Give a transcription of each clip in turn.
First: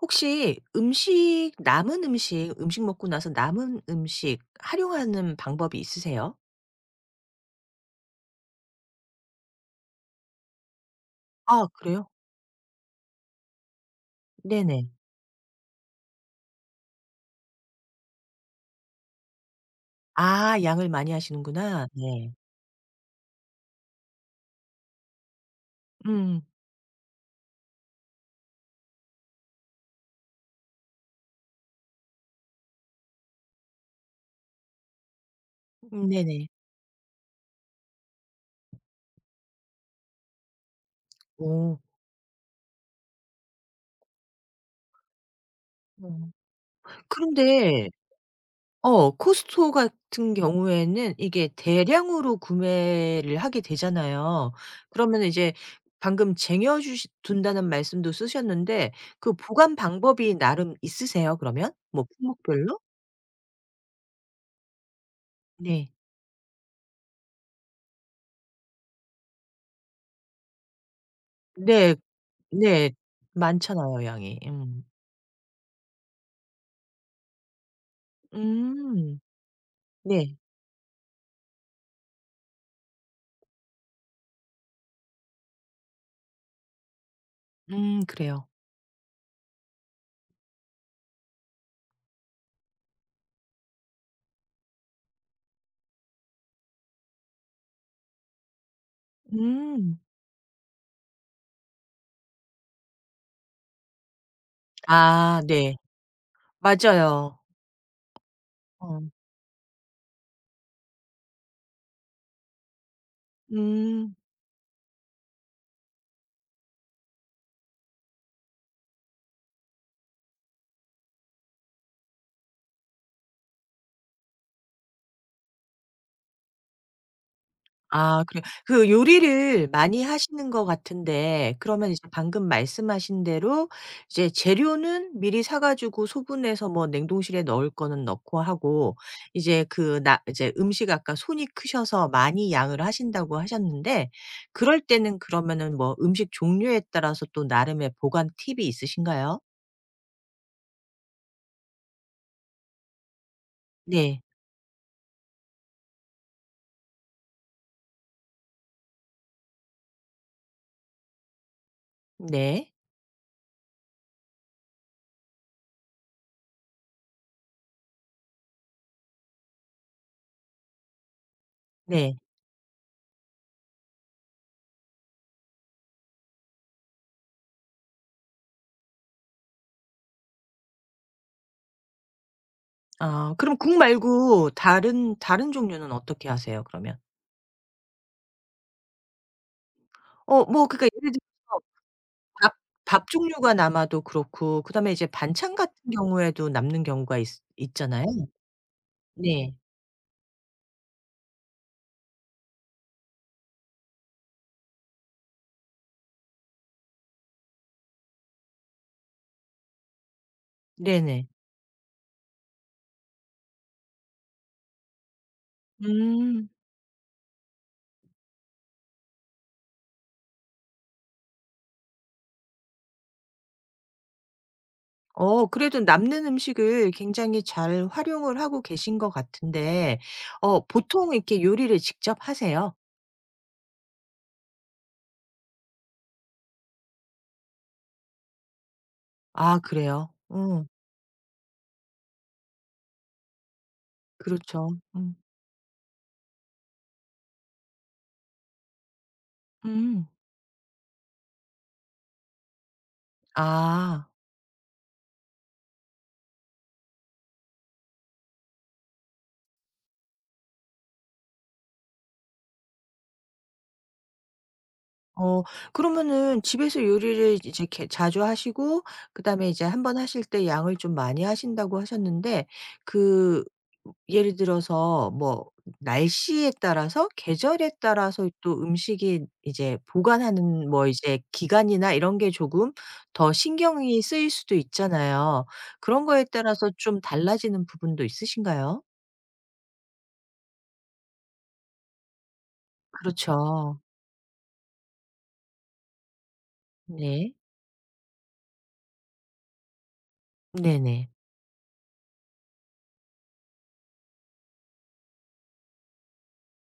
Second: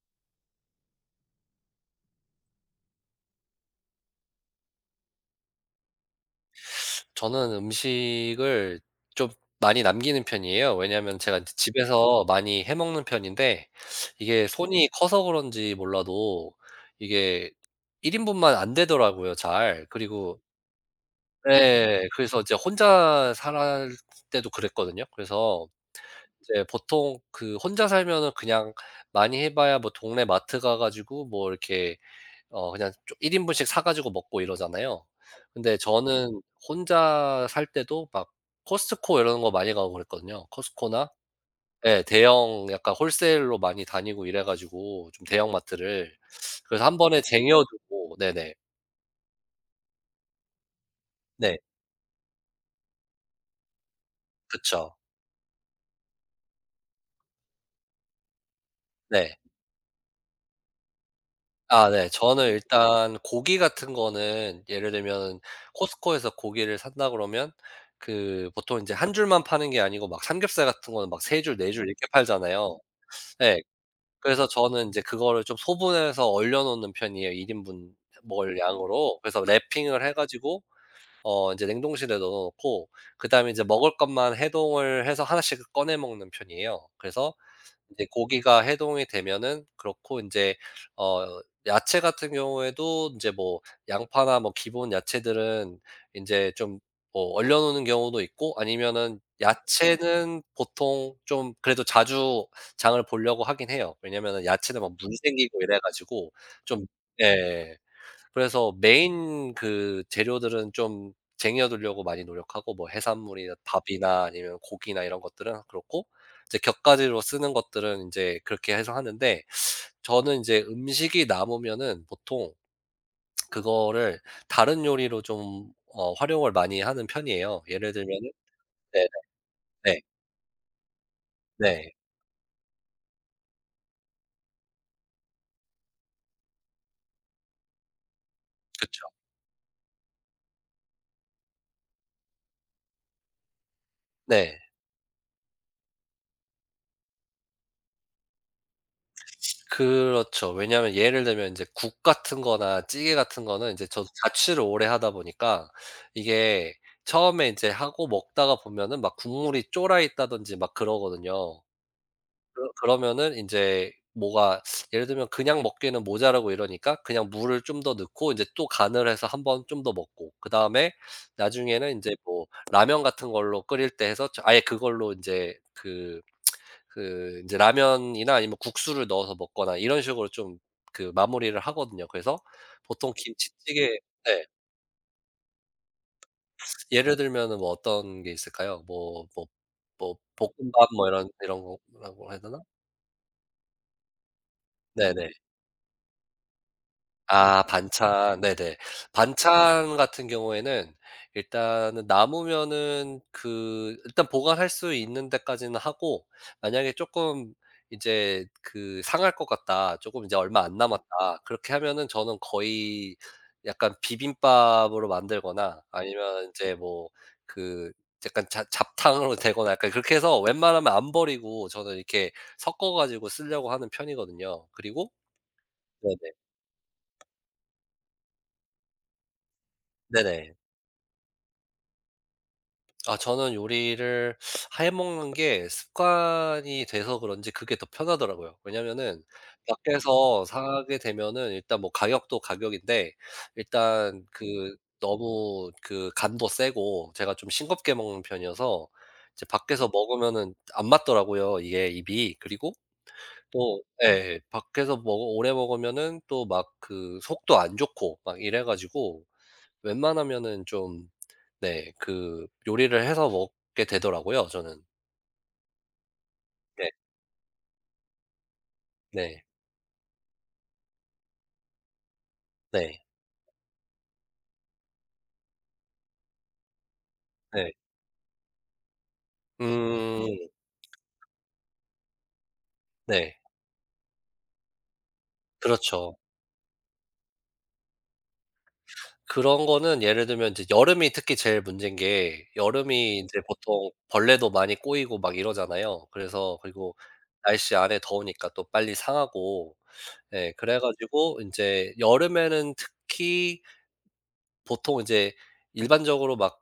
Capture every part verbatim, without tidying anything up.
혹시 음식 남은 음식, 음식 먹고 나서 남은 음식 활용하는 방법이 있으세요? 저는 음식을 좀 많이 남기는 편이에요. 왜냐하면 제가 제 아 그래요? 집에서 많이 해 먹는 편인데, 이게 네네. 손이 커서 그런지 몰라도 이게 일 인분만 안 되더라고요, 잘. 그리고 아 양을 많이 하시는구나. 예. 네. 그래서 이제 혼자 살 때도 그랬거든요. 그래서 음. 이제 보통, 그 혼자 살면은 그냥 많이 해 봐야 뭐 동네 마트 가 가지고 뭐 이렇게 어 그냥 조 일 인분씩 사 가지고 먹고 이러잖아요. 근데 네. 음 저는 네네. 혼자 살 때도 막 코스트코 이런 거 많이 가고 그랬거든요. 코스트코나, 오. 예, 대형, 약간 홀세일로 많이 다니고 이래 가지고 좀, 대형마트를. 음. 그래서 한 번에 쟁여 그런데 두고. 네네. 어 코스트코 같은 경우에는 이게 네. 대량으로 구매를 하게 되잖아요. 그쵸. 그러면 이제 방금 쟁여 주시 둔다는 말씀도 쓰셨는데 그 네. 보관 방법이 나름 있으세요 그러면? 아, 뭐 네. 저는 품목별로? 일단 고기 같은 거는 예를 들면 네. 코스트코에서 고기를 산다 그러면, 그 보통 인제 한 줄만 파는 게 아니고 막 삼겹살 같은 거는 막 세 줄 네 줄 네. 이렇게 팔잖아요. 네. 예. 많잖아요 양이. 그래서 음. 저는 인제 그거를 좀 소분해서 얼려 놓는 편이에요, 일 인분 먹을 양으로. 음. 그래서 랩핑을 해 네. 가지고 어 인제 냉동실에 넣어 놓고, 그다음에 이제 먹을 것만 해동을 해서 하나씩 꺼내 먹는 편이에요. 그래서 이음 제 그래요. 고기가 해동이 되면은 그렇고, 이제 어 야채 같은 경우에도 인제 뭐 양파나 뭐 기본 야채들은 인제 좀, 뭐 얼려 놓는 경우도 있고, 아니면은 음. 야채는 보통 좀 그래도 자주 장을 보려고 하긴 해요. 왜냐면은 야채는 막 물 아 생기고 네. 이래 가지고 좀, 맞아요. 예. 그래서 어. 메인 그 재료들은 좀 쟁여 두려고 많이 노력하고, 뭐 해산물이나 음. 밥이나 아니면 고기나 이런 것들은 그렇고, 이제 곁가지로 쓰는 것들은 인제 그렇게 해서 하는데, 저는 인제 음식이 남으면은 보통 그거를 다른 요리로 좀 어 활용을 많이 하는 편이에요. 예를 아 들면은. 그래요. 그 네네. 요리를 네. 많이 하시는 것 같은데 네. 그러면 네. 이제 방금 말씀하신 대로 이제 재료는 미리 사 가지고 소분해서 뭐 냉동실에 넣을 거는 넣고 하고 그쵸. 이제 그 나 이제 음식 아까 손이 크셔서 많이 양을 하신다고 하셨는데 네. 그럴 때는 그러면은 뭐 음식 종류에 따라서 또 나름의 보관 팁이 있으신가요? 그렇죠. 왜냐하면 예를 들면 이제 국 같은 거나 찌개 같은 거는, 이제 저도 네. 자취를 오래 하다 보니까 이게, 처음에 이제 하고 먹다가 보면은 막 국물이 쫄아 있다든지 막 그러거든요. 그러 네. 그러면은 이제 뭐가, 예를 들면 그냥 먹기에는 모자라고 이러니까, 그냥 물을 좀 더 넣고 이제 또 간을 해서 한번 좀 더 먹고, 그다음에 나중에는 이제 네. 뭐 라면 같은 걸로 끓일 때 해서 아예 그걸로 이제그 그 이제 라면이나 아니면 국수를 넣어서 먹거나 이런 식으로 좀, 그 마무리를 하거든요. 그래서 보통 아 그럼 국 김치찌개. 네. 말고 다른 다른 종류는 어떻게 하세요 그러면? 예를 들면은 뭐 어떤 게 있을까요? 뭐 뭐 뭐 어 뭐 그러니까 볶음밥 뭐 예를 이런 이런 들어서 거라고 해야 밥 되나? 밥 종류가 남아도 그렇고 그다음에 이제 네네. 반찬 같은 경우에도 남는 경우가 있 아, 있잖아요. 반찬. 네네. 네. 반찬 같은 경우에는, 일단은 남으면은 그 일단 보관할 수 있는 데까지는 하고, 만약에 쪼끔 이제 그 '상할 것 같다. 쪼끔 이제 얼마 안 네네. 남았다.' 그렇게 하면은 저는 거의 약간 비빔밥으로 만들거나, 아니면 음. 인제 뭐 그 약간 자 잡탕으로 되거나 약간 그렇게 해서, 웬만하면 안 버리고 저는 이렇게 섞어 가지고 쓰려고 하는 편이거든요. 그리고. 어 그래도 네네. 남는 음식을 굉장히 잘 활용을 하고 계신 것 같은데 네네. 어 보통 이렇게 요리를 직접 하세요? 아, 저는 요리를 해 먹는 게 습관이 돼서 그런지 그게 더 편하더라고요. 왜냐면은 아 그래요? 밖에서 어 사게 되면은, 일단 뭐 가격도 가격인데, 일단 그렇죠. 그 음. 너무 그 간도 세고 제가 좀 싱겁게 먹는 편이어서 이제 밖에서 음. 먹으면은 안 맞더라고요, 이게 입이. 그리고 또, 아. 예. 밖에서 먹어 오래 먹으면은 또 막 그 속도 안 좋고 막 이래 가지고 웬만하면은 좀, 네, 그 요리를 해서 먹게 되더라고요, 저는. 어 그러면은 집에서 네. 요리를 이제 개 자주 하시고 네. 그다음에 이제 한 번 하실 때 양을 좀 많이 하신다고 하셨는데 네. 그 예를 들어서 뭐 날씨에 따라서 네. 계절에 따라서 또 음식이 이제 음. 보관하는 뭐 이제 기간이나 이런 게 조금 더 네. 신경이 쓰일 수도 있잖아요. 그런 그렇죠. 거에 따라서 좀 달라지는 부분도 있으신가요? 그런 거는 예를 들면 이제 여름이 특히 제일 문제인 게, 여름이 인제 그렇죠. 보통 벌레도 많이 꼬이고 막 이러잖아요. 그래서, 그리고 네. 날씨 안에 더우니까 또 빨리 상하고, 예. 그래 네네. 가지고 인제 여름에는 특히, 보통 이제 일반적으로 막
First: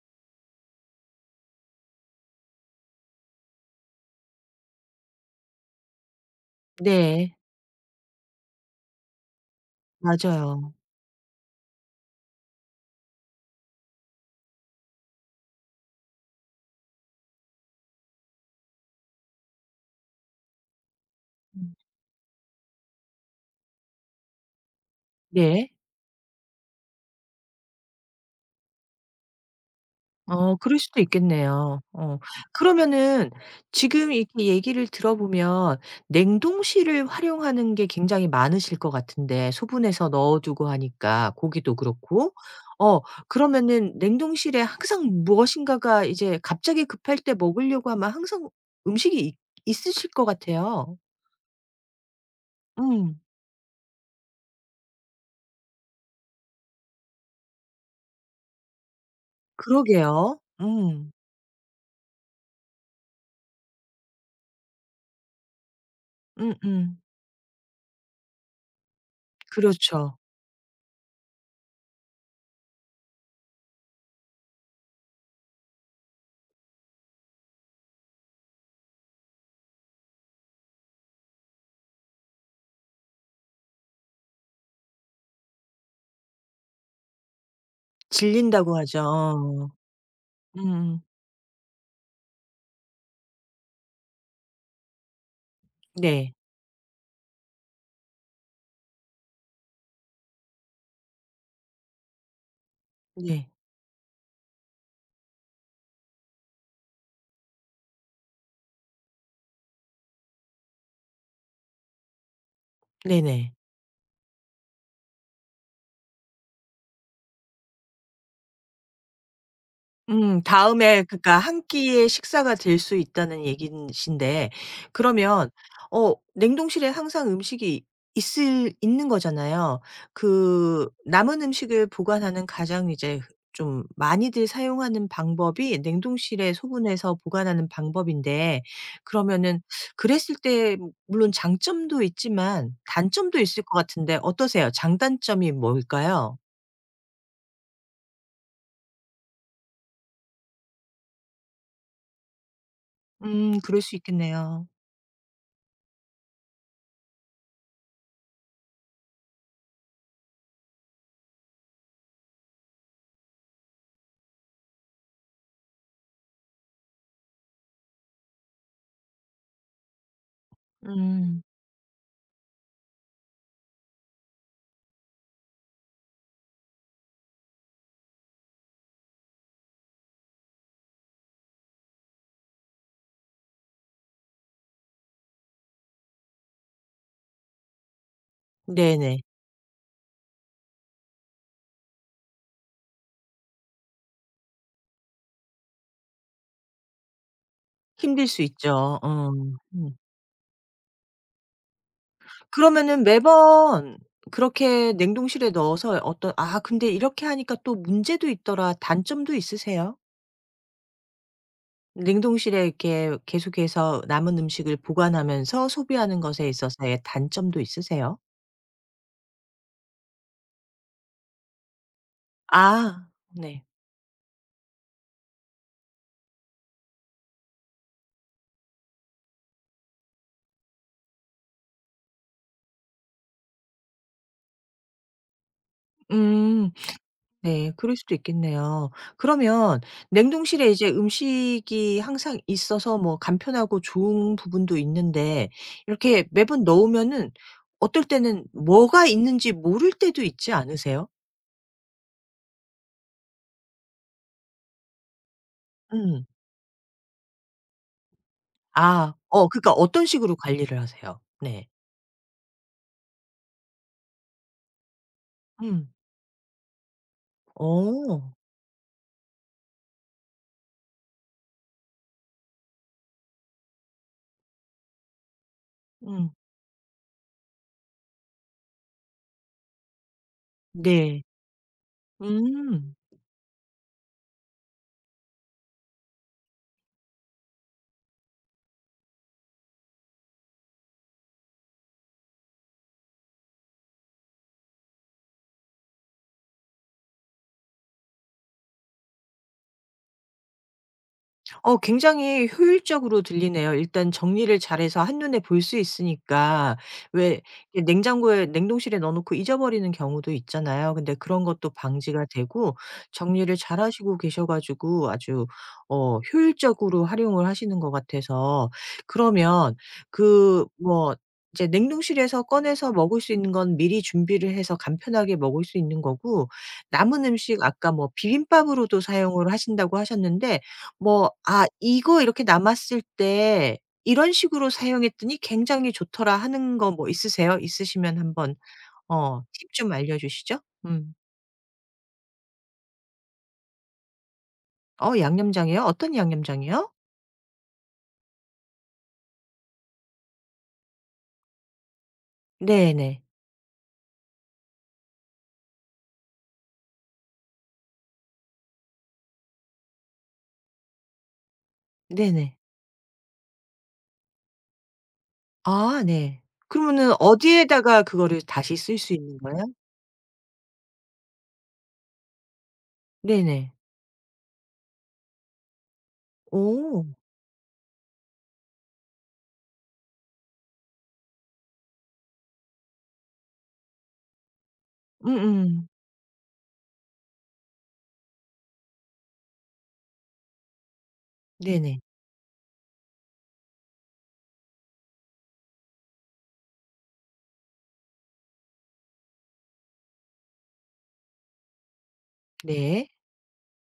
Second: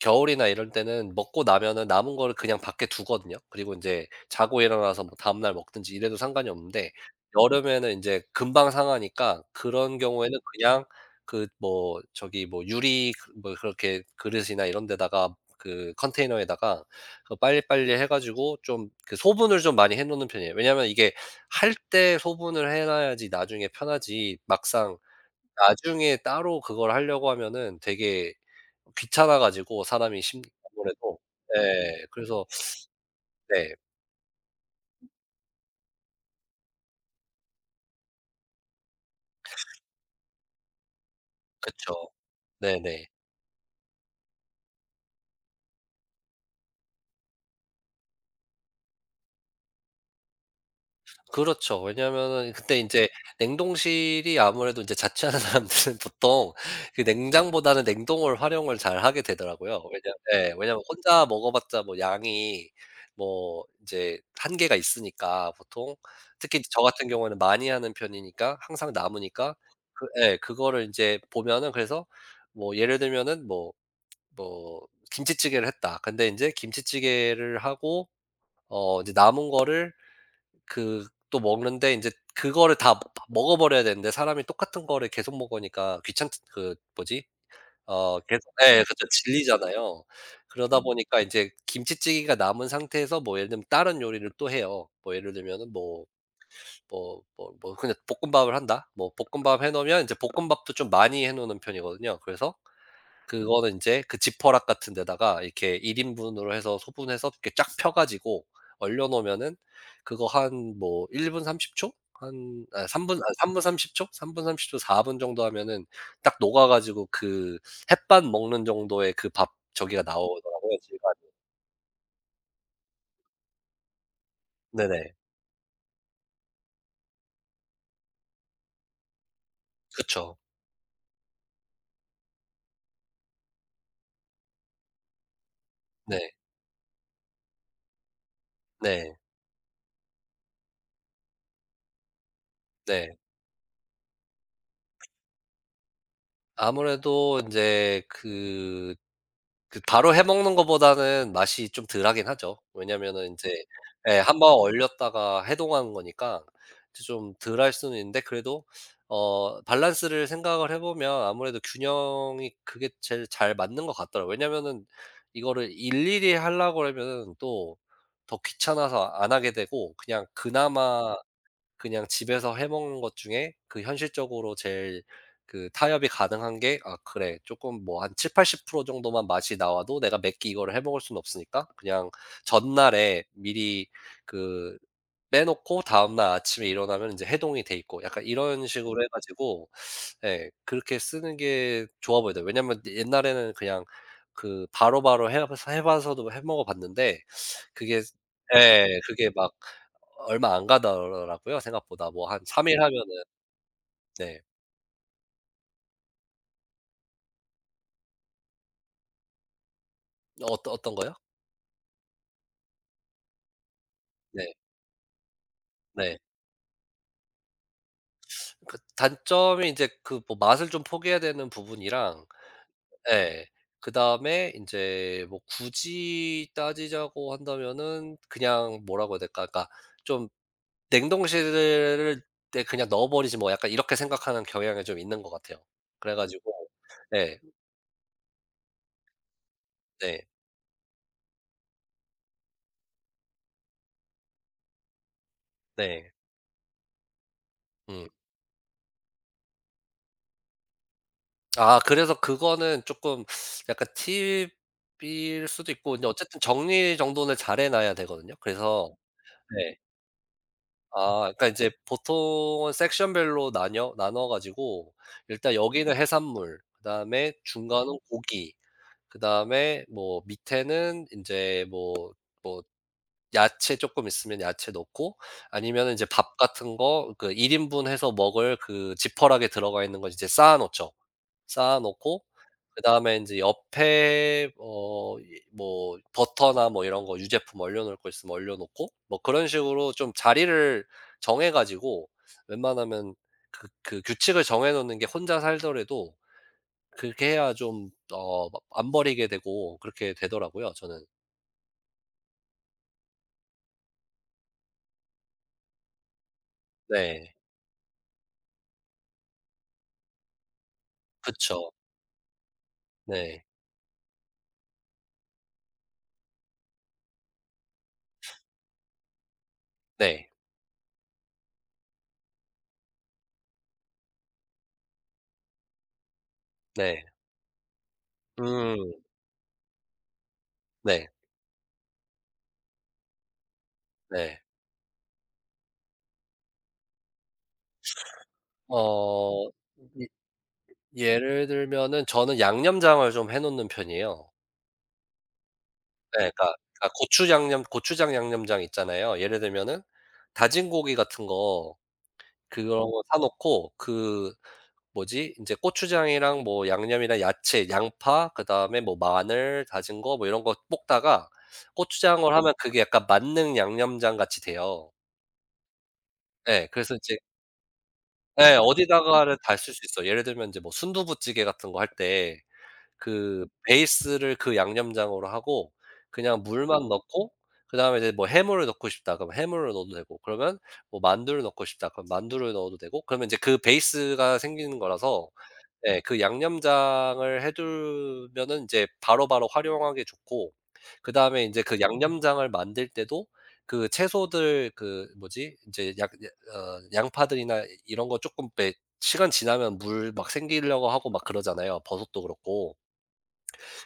겨울이나 이럴 때는 먹고 나면은 남은 거를 그냥 밖에 두거든요. 그리고 인제 자고 일어나서 뭐 다음 날 먹든지 이래도 상관이 없는데, 네. 여름에는 인제 금방 상하니까 그런 경우에는 맞아요. 그냥, 그 뭐 저기 뭐 유리 그 뭐 그렇게 그릇이나 이런 데다가, 그 컨테이너에다가 그 빨리빨리 해 가지고 좀 그 소분을 좀 많이 해 놓는 편이에요. 왜냐하면 이게 할 음. 때 소분을 해 놔야지 나중에 편하지, 막상 네. 나중에 따로 그걸 하려고 하면은 되게 귀찮아가지고, 사람이 심 어 그럴 수도 아무래도. 있겠네요. 네, 어. 그래서. 그러면은 네. 지금 이렇게 얘기를 들어보면 냉동실을 활용하는 게 굉장히 많으실 것 같은데 소분해서 넣어 두고 하니까 고기도 그쵸. 그렇고. 어 네네. 그러면은 냉동실에 항상 무엇인가가 이제 갑자기 급할 때 먹으려고 하면 항상 음식이 있 있으실 것 같아요. 그렇죠. 왜냐하면은 그때 인제 음. 냉동실이, 아무래도 인제 자취하는 사람들은 보통 그 냉장보다는 냉동을 활용을 잘하게 되더라고요. 왜냐면, 그러게요. 예. 왜냐면 음. 혼자 먹어봤자 뭐 양이 뭐 인제 한계가 있으니까, 보통, 특히 저 음음. 같은 경우에는 많이 하는 편이니까 항상 남으니까. 그, 그렇죠. 예. 그거를 인제 보면은, 그래서 뭐 예를 들면은 뭐 뭐 김치찌개를 했다. 근데 이제 김치찌개를 하고 어 이제 남은 거를 그 또 먹는데, 이제 그거를 다 다 먹어 버려야 되는데 사람이 똑같은 거를 계속 먹으니까, 귀찮, 그 뭐지? 어 계속, 질린다고 예, 그쵸. 하죠. 어. 질리잖아요. 그러다 음음. 보니까 인제 김치찌개가 남은 상태에서 뭐 예를 들면 다른 요리를 또 해요. 뭐 예를 들면은 뭐 네. 뭐 뭐 뭐 그냥 볶음밥을 한다. 뭐 볶음밥 해 놓으면 인제 볶음밥도 좀 많이 해 놓는 편이거든요. 그래서 네. 그거는 이제 그 지퍼락 같은 데다가 이렇게 일 인분으로 해서 소분해서 이렇게 쫙 펴 가지고 얼려 놓으면은, 그거 한 뭐 일 분 삼십 초? 한, 아 삼 분, 아 네네. 삼 분 삼공 초? 삼 분 삼십 초, 사 분 정도 하면은 딱 녹아 가지고, 그 햇반 먹는 정도의 그 밥 저기가 음 나오더라고요, 다음에 질감이. 그러니까 한 끼의 식사가 될 수 있다는 얘기신데 네네. 그러면 어 냉동실에 항상 음식이 있을 있는 거잖아요. 그쵸. 그 남은 음식을 보관하는 가장 이제 좀 많이들 사용하는 방법이 네. 냉동실에 소분해서 보관하는 방법인데 네. 그러면은 그랬을 때 뭐, 물론 장점도 있지만 네. 단점도 있을 것 같은데 어떠세요? 장단점이 뭘까요? 아무래도 인제 그 그 바로 해 먹는 거보다는 맛이 좀 덜하긴 하죠. 왜냐면은 인제 음 그럴 수 예번 있겠네요. 얼렸다가 해동한 거니까 이제 좀 덜할 수는 있는데, 그래도 어 밸런스를 생각을 해 보면 아무래도 균형이 그게 제일 잘 맞는 것 같더라고요. 왜냐면은 이거를 일일이 하려고 그러면은 또 더 귀찮아서 안 하게 되고, 그냥 그나마 음. 그냥 집에서 해 먹는 것 중에 그 현실적으로 제일 그 타협이 가능한 게, '아, 그래. 조금 뭐한칠십팔 영 정도만 맛이 나와도 내가 몇 끼 이거를 해 먹을 수는 없으니까, 그냥 전날에 미리 그 빼 놓고 다음날 아침에 일어나면 이제 해동이 돼 있고.' 약간 이런 식으로 해 네네. 가지고, 예, 그렇게 쓰는 게 좋아 보여요. 왜냐면 옛날에는 그냥 그 바로바로 해 봐서 해 봐서도 해 먹어 봤는데, 그게, 힘들 수 예. 있죠. 그게 어. 막 음. 얼마 안 가더라고요 생각보다. 뭐 한 삼 일 그러면은 하면은. 매번 네. 그렇게 냉동실에 넣어서 어떤 '아 근데 이렇게 하니까 또 문제도 있더라.' 단점도 있으세요? 어떤 어떤 거요? 냉동실에 이렇게 계속해서 남은 네. 음식을 보관하면서 네. 소비하는 것에 있어서의 단점도 있으세요? 그 단점이 인제 그 뭐 맛을 좀 포기해야 되는 부분이랑, 아. 예. 네. 그다음에 인제 뭐 굳이 따지자고 한다면은 그냥 뭐라고 해야 될까? 그러니까 좀 '냉동실을, 에 그냥 넣어 버리지 뭐.' 약간 이렇게 생각하는 경향이 좀 있는 것 같아요. 그래 가지고. 음. 네. 네. 그럴 수도 있겠네요. 그러면 네. 냉동실에 이제 음식이 항상 있어서 뭐 간편하고 좋은 부분도 있는데 네. 이렇게 매번 넣으면은 어떨 음. 때는 뭐가 있는지 모를 때도 있지 않으세요? 아, 그래서 그거는 조금 약간 팁일 수도 있고 근데, 음. 어쨌든 정리 정도는 잘해 놔야 되거든요. 그래서. 아. 어 그러니까 네. 어떤 식으로 관리를 하세요? 아, 그러니까 이 네. 제 보통은 섹션별로 나뉘어 나눠 가지고, 일단 음. 여기는 해산물, 그다음에 중간은 어. 고기, 그다음에 뭐 밑에는 이제 뭐 뭐 야채 조금 있으면 야채 넣고, 아니면 이제 음. 밥 같은 거 그 일 인분 해서 먹을 그 지퍼락에 들어가 있는 거 이제 쌓아 놓죠. 네. 쌓아 놓고, 음. 그다음에 인제 옆에 어 이 뭐 버터나 뭐 이런 거 유제품 얼려 놓을 거 있으면 얼려 놓고, 뭐 그런 식으로 좀 자리를 정해 가지고, 웬만하면 그 그 규칙을 정해 놓는 게 혼자 살더라도, 그렇게 해야 좀 어 막 안 버리게 되고 그렇게 되더라고요, 저는. 어 굉장히 효율적으로 들리네요. 일단 정리를 잘해서 한눈에 볼 수 있으니까 네. 왜 이 냉장고에 냉동실에 넣어 놓고 잊어버리는 경우도 있잖아요. 근데 그런 그쵸. 것도 방지가 되고 네. 정리를 잘하시고 계셔 가지고 아주 어 효율적으로 활용을 하시는 것 같아서 그러면 네. 그 뭐 이제 냉동실에서 꺼내서 먹을 수 있는 건 미리 준비를 해서 간편하게 먹을 수 있는 거고 네. 남은 음식 아까 뭐 음. 비빔밥으로도 사용을 하신다고 하셨는데 네. 뭐 '아 이거 이렇게 남았을 때 이런 네. 식으로 사용했더니 굉장히 좋더라.' 하는 거 뭐 있으세요? 있으시면 한번 어 어 팁 좀 예, 알려 주시죠. 음. 예를 들면은 저는 양념장을 좀 해 놓는 편이에요. 어 양념장이요? 어떤 네. 그러니까 그러니까 양념장이요? 고추 양념, 고추장 양념장 있잖아요. 예를 들면은 다진 고기 같은 거, 그런 거 사 네네. 놓고 그 뭐지 인제 고추장이랑 뭐 양념이랑 야채, 양파, 그다음에 뭐 마늘 다진 거 뭐 이런 거 볶다가 고추장을 하면 네네. 그게 약간 만능 양념장 같이 돼요. 아 네. 예. 그래서 그러면은 인제. 어디에다가 그거를 예. 다시 쓸 수 어디다가를 있는 다 거예요? 쓸 수 있어요. 예를 들면 인제 뭐 순두부찌개 같은 거할때, 그 네네. 베이스를 그 양념장으로 하고 그냥 물만 오. 넣고, 그다음에 이제 뭐 해물을 넣고 싶다. 그럼 해물을 넣어도 되고. 그러면 뭐 만두를 넣고 싶다. 그럼 만두를 넣어도 되고. 그러면 이제 그 베이스가 생기는 거라서, 음음. 예, 그 양념장을 해 두면은 인제 바로바로 활용하기 좋고, 그다음에 인제 그 네네. 양념장을 만들 때도 그 채소들 그 뭐지 인제 약 야 어 양파들이나 이런 거 쪼끔, 이 시간 지나면 물 막 생기려고 하고 막 그러잖아요, 버섯도 그렇고. 네.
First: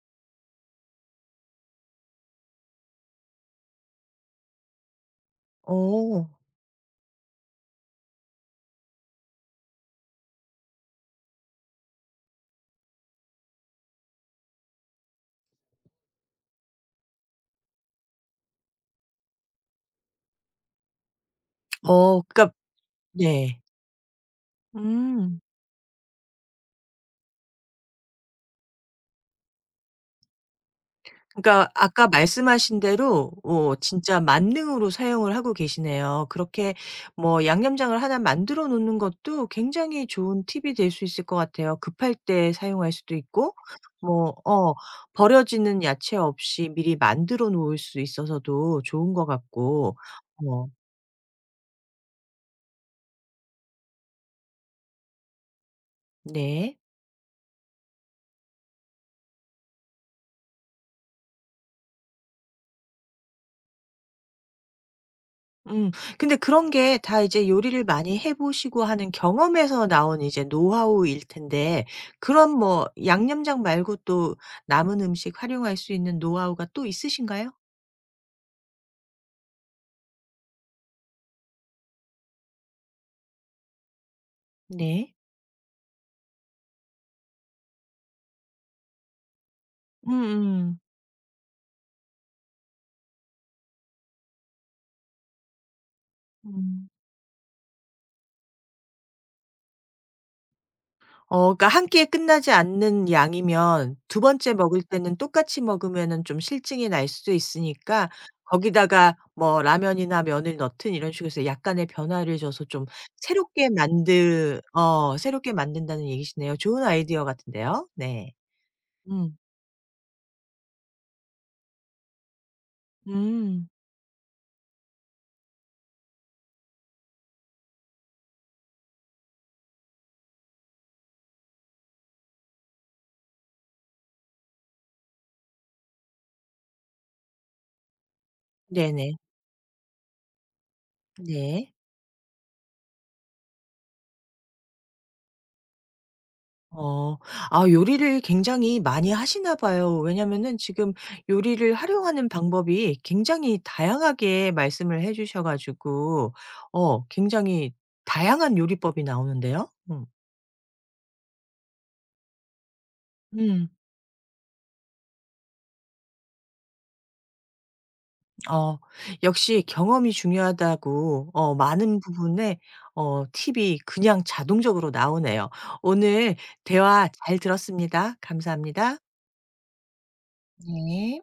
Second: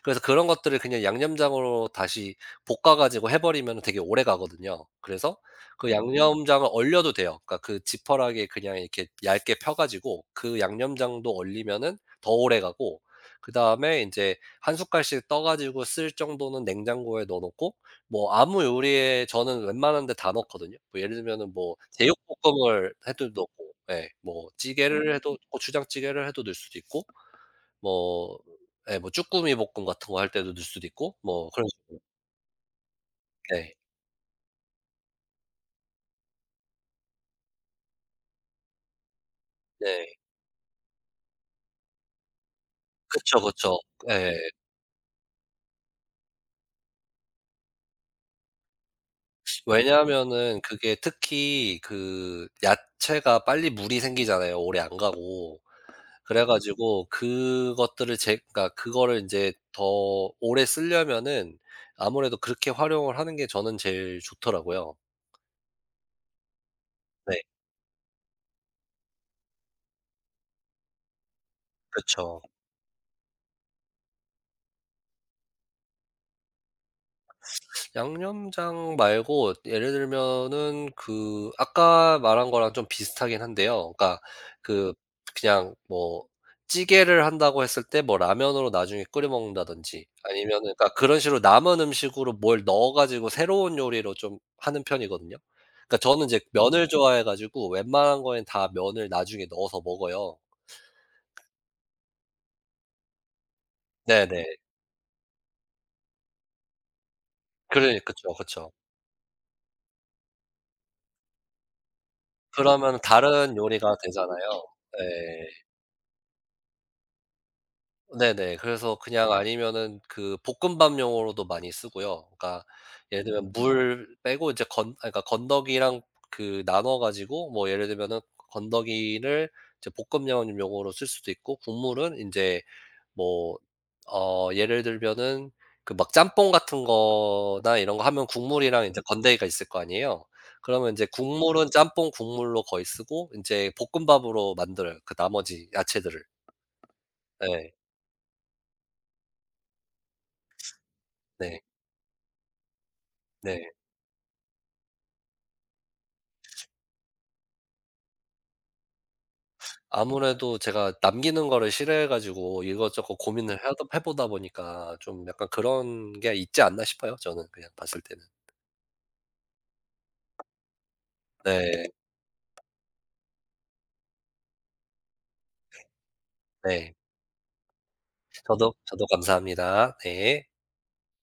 그래서 그런 것들을 그냥 양념장으로 다시 볶아 가지고 해버리면 되게 오래가거든요. 그래서 그, 음, 오 양념장을 얼려도 돼요. 그러니까 그 지퍼락에 그냥 이렇게 얇게 펴 가지고 그 양념장도 얼리면은 더 오래가고, 그다음에 인제 한 숟갈씩 떠 가지고 쓸 정도는 냉장고에 넣어 놓고, 뭐 아무 요리에 저는 웬만한 데 다 넣거든요. 뭐 예를 들면은 뭐 어 그러니까 제육볶음을 해도 네. 넣고, 예, 뭐 찌개를, 음, 해도 음. 고추장찌개를 해도 넣을 수도 있고, 뭐 예 뭐 쭈꾸미 볶음 같은 거 할 때도 넣을 수도 있고, 뭐 그런 그러니까 식으로. 아까 말씀하신 대로 네. 어 진짜 만능으로 사용을 하고 계시네요. 그렇게 뭐 양념장을 하나 만들어 놓는 것도 네. 굉장히 좋은 팁이 될 수 있을 것 같아요. 급할 때 사용할 수도 그쵸, 있고 그쵸. 예. 뭐 어 버려지는 야채 없이 미리 만들어 놓을 수 있어서도 좋은 것 같고. 왜냐하면은 어 그게 특히 그 야채가 빨리 물이 생기잖아요, 오래 안 가고. 그래 네. 가지고 그것들을 제 그러니까 그거를 인제 더 오래 쓰려면은 아무래도 그렇게 활용을 하는 게 저는 제일 좋더라고요. 음. 근데 그런 게 다 네. 이제 요리를 많이 해 보시고 하는 경험에서 나온 이제 노하우일 텐데 그쵸. 그런 뭐 양념장 말고 또 남은 음식 활용할 수 있는 노하우가 또 있으신가요? 양념장 말고 예를 들면은 그 아까 말한 거랑 좀 비슷하긴 한데요. 그러니까 그 네. 그냥 뭐 찌개를 한다고 했을 때 뭐 라면으로 나중에 끓여 먹는다든지, 아니면은 음음. 그러니까 그런 식으로 남은 음식으로 뭘 넣어 가지고 새로운 요리로 좀 하는 편이거든요. 그러니까 저는 이제 음. 면을 음. 좋아해 가지고 웬만한 거엔 다 면을 나중에 넣어서 먹어요. 어 그러니까 한 끼에 끝나지 않는 양이면 두 네네. 번째 먹을 때는 똑같이 먹으면은 좀 실증이 날 수도 그러니 있으니까 그쵸, 그쵸. 거기다가 뭐 라면이나 면을 넣든 이런 식으로 해서 약간의 변화를 줘서 좀 그러면 다른 새롭게 요리가 되잖아요. 만드 어 새롭게 네. 만든다는 얘기시네요. 좋은 아이디어 같은데요. 네. 네네. 그래서 그냥 음. 아니면은 그 볶음밥용으로도 많이 쓰고요. 그러니까 예를 들면, 음, 음. 물 빼고 이제 건 아 그러니까 건더기랑 그 나눠 가지고, 뭐 예를 들면은 건더기를 이제 볶음면용으로 쓸 수도 있고, 국물은 이제 뭐 어 예를 들면은 그 막 짬뽕 같은 거나 이런 거 하면 국물이랑 이제 네네. 건더기가 있을 거 아니에요. 그러면 이제 국물은, 음, 네. 짬뽕 국물로 거의 쓰고, 이제 볶음밥으로 만들어요, 그 나머지 야채들을. 어. 아 네. 요리를 굉장히 많이 하시나 봐요. 왜냐면은 지금 네. 요리를 활용하는 방법이 굉장히 네. 다양하게 말씀을 해 주셔 가지고 어 굉장히 다양한 요리법이 나오는데요. 음. 아무래도 제가 남기는 거를 싫어해 가지고 이것저것 고민을 음. 하다 해 보다 보니까 좀 약간 그런 게 있지 않나 싶어요, 저는 그냥 봤을 때는. 어 역시 경험이 중요하다고 어 네. 많은 부분에 어 팁이 그냥 자동적으로 나오네요. 오늘 네. 대화 잘 들었습니다. 저도 감사합니다. 저도 감사합니다. 네. 네.